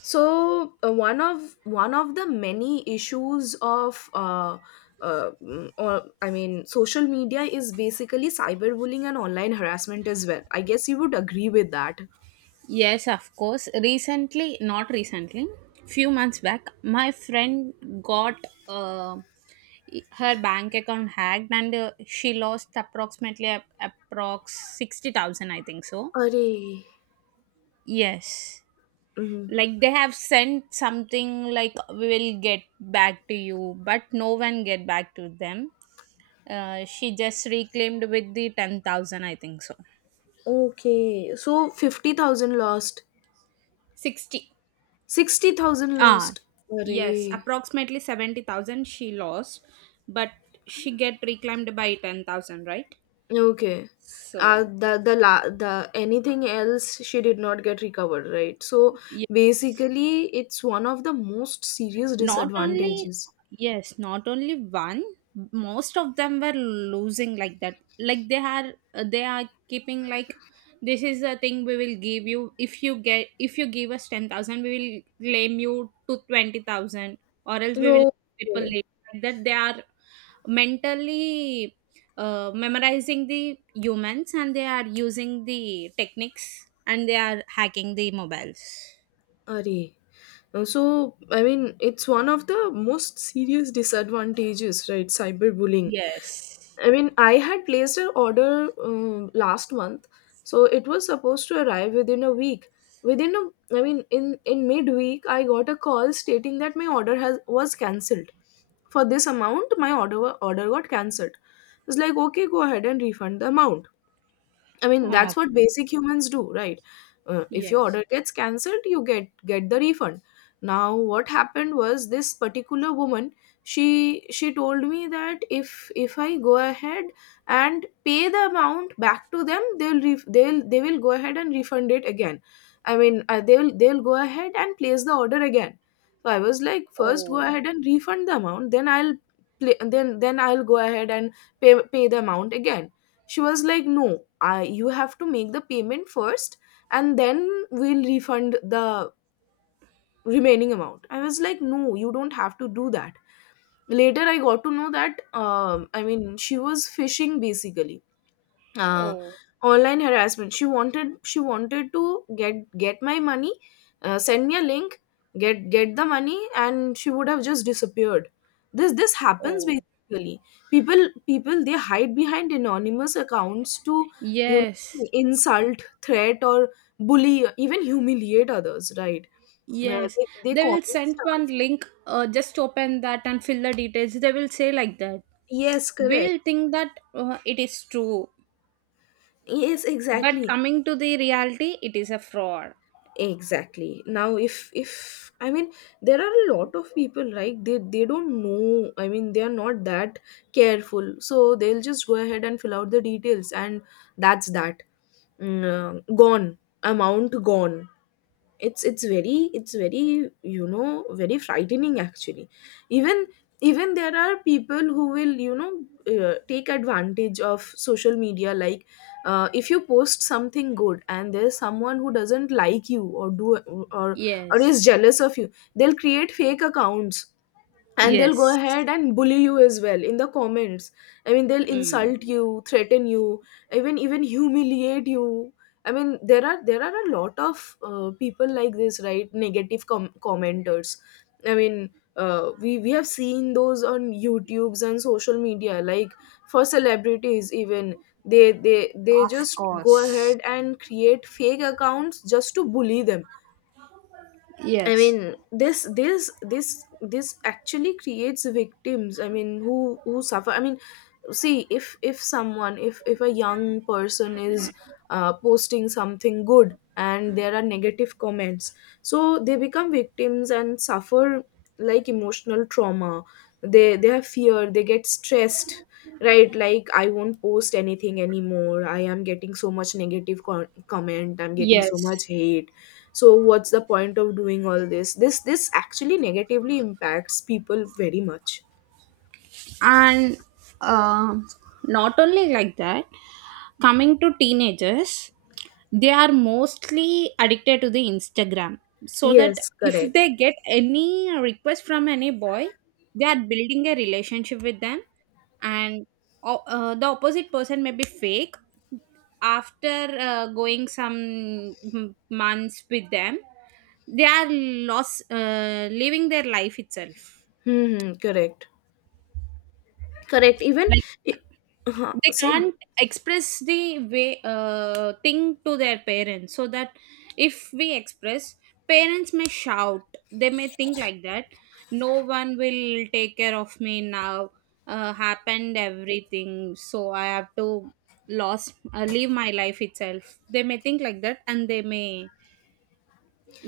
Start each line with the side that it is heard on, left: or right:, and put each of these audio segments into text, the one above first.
left: So one of the many issues of mm, or I mean social media is basically cyberbullying and online harassment as well. I guess you would agree with that.
right: Yes, of course. Recently, not recently, few months back, my friend got uh, her bank account hacked and she lost approximately approx 60,000, I think so.
left: Array.
right: Yes.
left: Mm.
right: Like they have sent something like we will get back to you, but no one get back to them. She just reclaimed with the 10,000, I think so.
left: Okay. So 50,000 lost.
right: 60.
left: 60,000
right: Ah,
left: lost.
right: yes,
left: Array.
right: approximately 70,000 she lost, but she get reclaimed by 10,000, right?
left: Okay.
right: So,
left: The anything else she did not get recovered, right? So
right: yeah,
left: basically it's one of the most serious
right: not only
left: disadvantages.
right: yes, not only one, most of them were losing like that. Like they are keeping like this is the thing we will give you if you get if you give us 10,000, we will claim you to 20,000, or else we will
left: No
right: people
left: way.
right: like that. They are mentally memorizing the humans, and they are using the techniques, and they are hacking the mobiles.
left: Arey. So, I mean, it's one of the most serious disadvantages, right? Cyberbullying.
right: Yes.
left: I mean, I had placed an order last month, so it was supposed to arrive within a week. I mean, in midweek, I got a call stating that my order has was cancelled. For this amount, my order got cancelled. It's like, okay, go ahead and refund the amount. I mean, that's what
right: Okay.
left: basic humans do, right? If your
right: Yes.
left: order gets cancelled, you get the refund. Now, what happened was this particular woman. She told me that if I go ahead and pay the amount back to them, they'll they will go ahead and refund it again. I mean, they'll go ahead and place the order again. So I was like, first go
right: Oh.
left: ahead and refund the amount, then I'll play, then I'll go ahead and pay the amount again. She was like, no, I, you have to make the payment first and then we'll refund the remaining amount. I was like, no, you don't have to do that. Later I got to know that I mean, she was fishing, basically. uh,
right: Oh.
left: Online harassment. She wanted to get my money. Send me a link, get the money, and she would have just disappeared. This happens,
right: Oh.
left: basically. People, they hide behind anonymous accounts to, you
right: Yes.
left: know, insult, threat, or bully, even humiliate others, right? uh,
right: Yes,
left: they, they
right: they will
left: comment
right: send
left: stuff.
right: one link, just open that and fill the details, they will say like that.
left: Yes, correct.
right: We'll think that it is true,
left: Yes,
right: but
left: exactly.
right: coming to the reality it is a fraud.
left: Exactly. Now, if I mean, there are a lot of people, right? They don't know. I mean, they are not that careful, so they'll just go ahead and fill out the details and that's that. Gone, amount gone. It's very it's very, you know, very frightening, actually. Even, even there are people who will, you know, take advantage of social media. Like, if you post something good and there's someone who doesn't like you or do or or is
right: Yes.
left: jealous of you, they'll create fake accounts and they'll go
right: Yes.
left: ahead and bully you as well in the comments. I mean, they'll
right: Mm.
left: insult you, threaten you, even, even humiliate you. I mean, there are a lot of people like this, right? Negative commenters. I mean, we have seen those on youtubes and social media, like for celebrities even. They
right: Of
left: just go
right: course.
left: ahead and create fake accounts just to bully them. I
right: Yes.
left: mean, this actually creates victims. I mean, who suffer. I mean, see, if someone, if a young person is posting something good and there are negative comments, so they become victims and suffer like emotional trauma. They have fear. They get stressed. Right, like, I won't post anything anymore. I am getting so much negative comment. I'm getting so
right: Yes.
left: much hate. So what's the point of doing all this? This actually negatively impacts people very much.
right: And um not only like that, coming to teenagers, they are mostly addicted to the Instagram, so that
left: Yes,
right: if
left: correct.
right: they get any request from any boy, they are building a relationship with them. And the opposite person may be fake. After going some months with them, they are lost living their life itself.
left: Hmm, correct. Correct. Even, I- uh-huh,
right: They
left: say
right: can't express the way thing to their parents, so that if we express, parents may shout. They may think like that, no one will take care of me now, happened everything, so I have to lost leave my life itself. They may think like that, and they may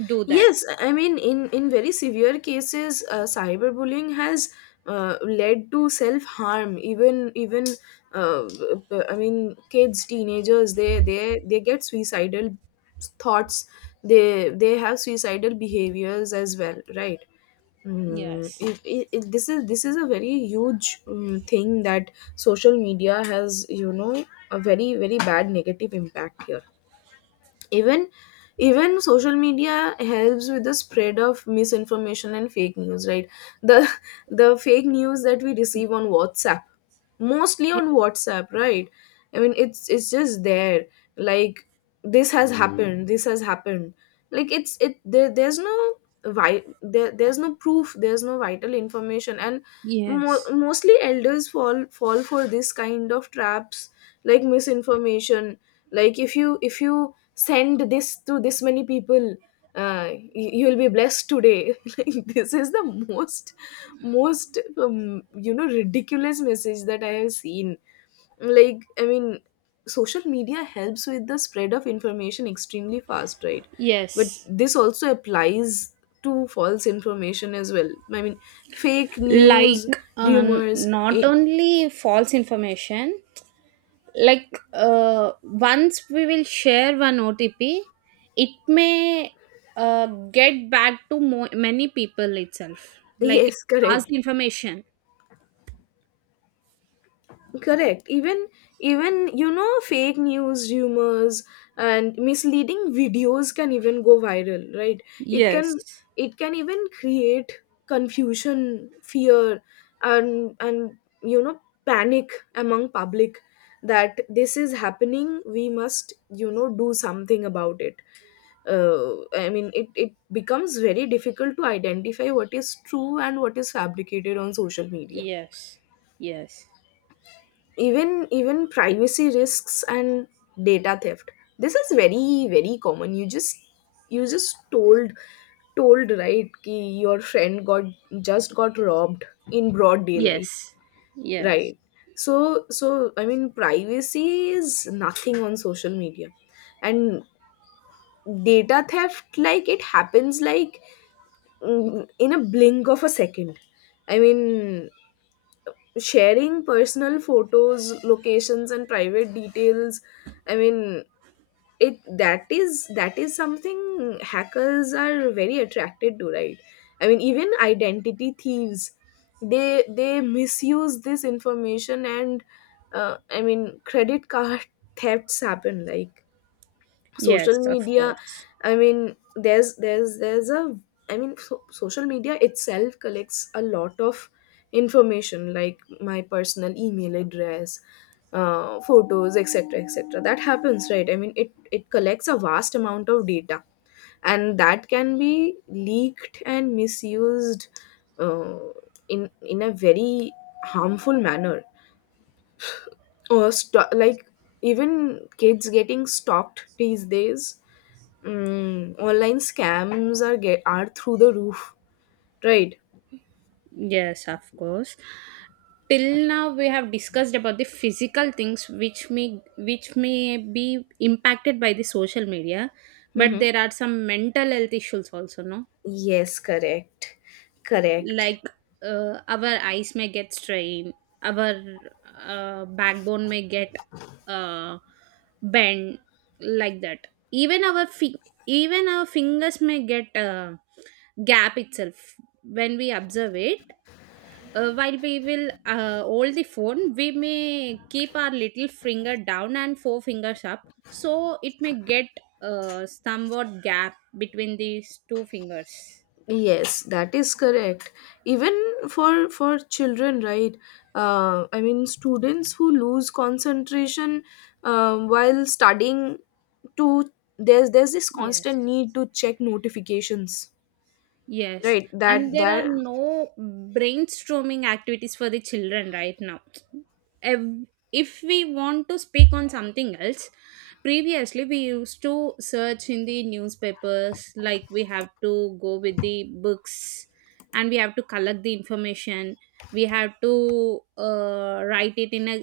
right: do that.
left: yes, I mean, in very severe cases, cyberbullying has led to self harm. Even, even uh, I mean, kids, teenagers, they get suicidal thoughts. They have suicidal behaviors as well, right?
right: Yes.
left: This is, this is a very huge thing that social media has, you know, a very very bad negative impact here. Even, even social media helps with the spread of misinformation and fake news, right? The the fake news that we receive on WhatsApp, mostly
right: Y-
left: on WhatsApp, right? I mean, it's just there. Like, this has happened. This has happened. Like, there's no there's no proof, there's no vital information. And mo-
right: Yes.
left: mostly elders fall for this kind of traps, like misinformation. Like, if you send this to this many people, uh, you'll be blessed today. This is the most, most, you know, ridiculous message that I have seen. Like, I mean, social media helps with the spread of information extremely fast, right? But
right: Yes,
left: this also applies to false information as well. I mean, fake
right: like
left: news, rumors.
right: not only false information. Like once we will share one OTP, it may uh, get back to many people itself, like
left: Yes,
right: pass
left: correct.
right: the information.
left: Correct. Even, even, you know, fake news, rumors, and misleading videos can even go viral, right? It can,
right: Yes.
left: it can even create confusion, fear, and, you know, panic among public. That this is happening, we must, you know, do something about it. I mean, it becomes very difficult to identify what is true and what is fabricated on social media.
right: Yes. Yes.
left: Even, even privacy risks and data theft. This is very very common. You just, you just told, told, right, ki your friend got just got robbed in broad daylight,
right: Yes. Yes.
left: right? So, so I mean, privacy is nothing on social media. And data theft, like it happens like, in a blink of a second. I mean, sharing personal photos, locations, and private details. I mean, it that is, that is something hackers are very attracted to, right? I mean, even identity thieves, they misuse this information. And I mean, credit card thefts happen. Like, social
right: Yes, of
left: media,
right: course.
left: I mean, there's a, I mean, so, social media itself collects a lot of information, like my personal email address, photos, etc., etc. That happens, right? I mean, it collects a vast amount of data, and that can be leaked and misused uh, in a very harmful manner. Like, even kids getting stalked these days. Online scams are, get are through the roof, right?
right: Yes, of course, till now we have discussed about the physical things which may, which may be impacted by the social media, but
left: Mm-hmm.
right: there are some mental health issues also, no?
left: Yes, correct. Correct.
right: Like our eyes may get strained, our backbone may get uh, bent like that. Even our even our fingers may get gap itself when we observe it. While we will hold the phone, we may keep our little finger down and 4 fingers up, so it may get somewhat gap between these two fingers.
left: Yes, that is correct. Even for children, right? I mean, students who lose concentration while studying, to, there's this
right: Yes.
left: constant need to check notifications,
right: Yes,
left: right?
right: and
left: That,
right: there are
left: that
right: no brainstorming activities for the children right now. Ev- If we want to speak on something else, previously we used to search in the newspapers, like we have to go with the books and we have to collect the information. We have to write it in a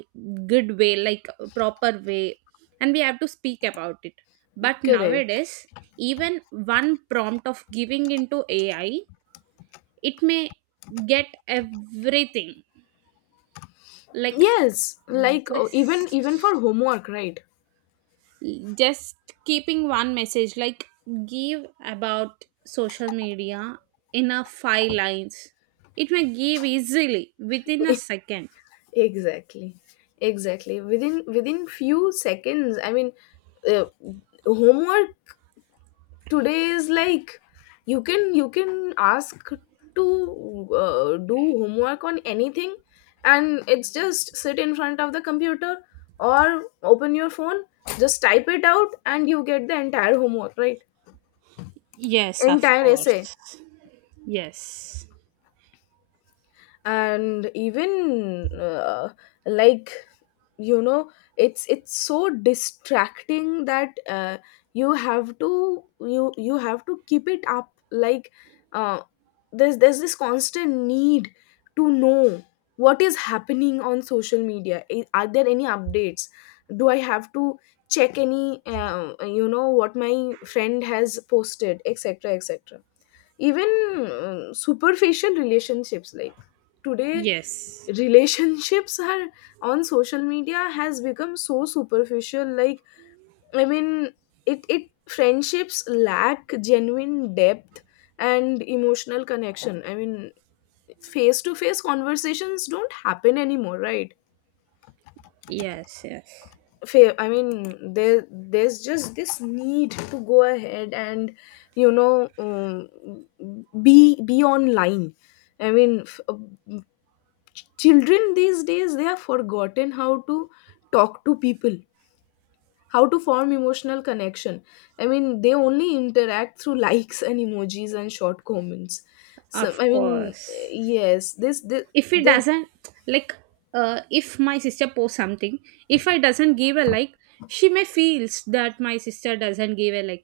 right: good way, like a proper way, and we have to speak about it. But
left: correct.
right: nowadays, even one prompt of giving into AI, it may get everything. Like
left: Yes, like, oh, even, even for
right: just
left: homework, right?
right: just keeping one message like give about social media in a 5 lines, it may give easily within a second.
left: Exactly, exactly, within, within few seconds. I mean, uh, homework today is like, you can, you can ask to do homework on anything, and it's just sit in front of the computer or open your phone, just type it out, and you get the entire homework, right?
right: Yes, of
left: Entire essay.
right: course. Yes.
left: And even, like, you know, it's so distracting that you have to, you have to keep it up. Like, uh, there's this constant need to know what is happening on social media. Are there any updates? Do I have to check any, you know, what my friend has posted, etc., etc. Even, superficial relationships. Like, today,
right: Yes.
left: relationships are on social media, has become so superficial. Like, I mean, it, friendships lack genuine depth and emotional connection. I mean, face to face conversations don't happen anymore, right?
right: Yes. Yes,
left: I mean, there, there's just this need to go ahead and, you know, be online. I mean, children these days, they have forgotten how to talk to people, how to form emotional connection. I mean, they only interact through likes and emojis and short comments. So I
right: of
left: mean,
right: course.
left: yes, this this,
right: If it
left: this
right: doesn't, like if my sister posts something, if I doesn't give a like, she may feels that my sister doesn't give a like.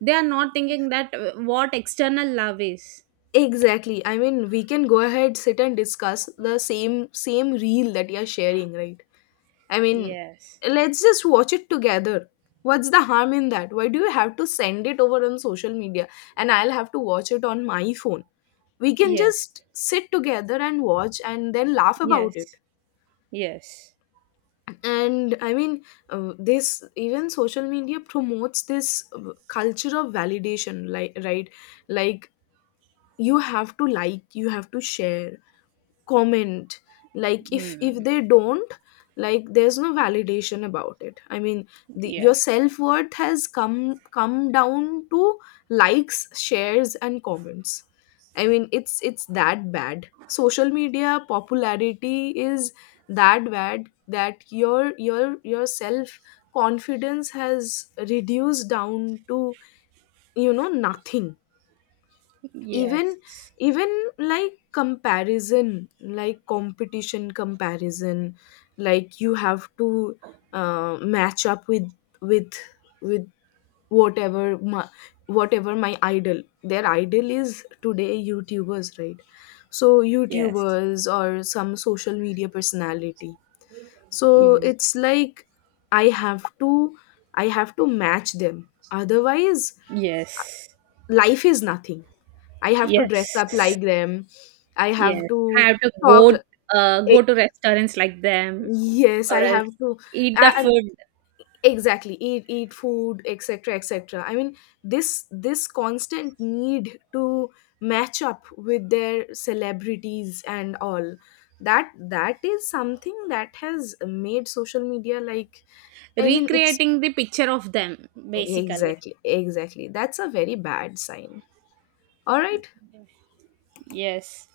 right: They are not thinking that what external love is.
left: exactly. I mean, we can go ahead, sit and discuss the same reel that you're sharing, right? I mean,
right: Yes.
left: let's just watch it together. What's the harm in that? Why do you have to send it over on social media and I'll have to watch it on my phone? We can
right: Yes.
left: just sit together and watch and then laugh about it.
right: Yes. Yes.
left: And I mean, this, even social media promotes this culture of validation, like, right? Like, you have to like, you have to share, comment. Like, if
right: Mm.
left: they don't, like, there's no validation about it. I mean, the, your
right: Yeah.
left: self-worth has come down to likes, shares, and comments. I mean, it's that bad. Social media popularity is that bad that your self confidence has reduced down to, you know, nothing. Even,
right: Yes.
left: even like comparison, like competition, comparison. Like, you have to match up with with whatever my, whatever my idol, their idol is, today, youtubers, right? So
right: Yes.
left: youtubers or some social media personality. So
right: Mm.
left: it's like, I have to, I have to match them, otherwise
right: Yes.
left: life is nothing. I have to dress up
right: Yes.
left: like them. I have
right: Yes, I
left: to
right: have to go,
left: talk. eh,
right: go to restaurants like them,
left: Yes, I
right: or
left: have
right: else
left: to.
right: eat the
left: And
right: food.
left: exactly, eat food, etc., etc. I mean, this constant need to match up with their celebrities and all. That, that is something that has made social media like, I mean, it's
right: Recreating the picture of them basically.
left: exactly, exactly that's a very bad sign. All right.
right: Yes.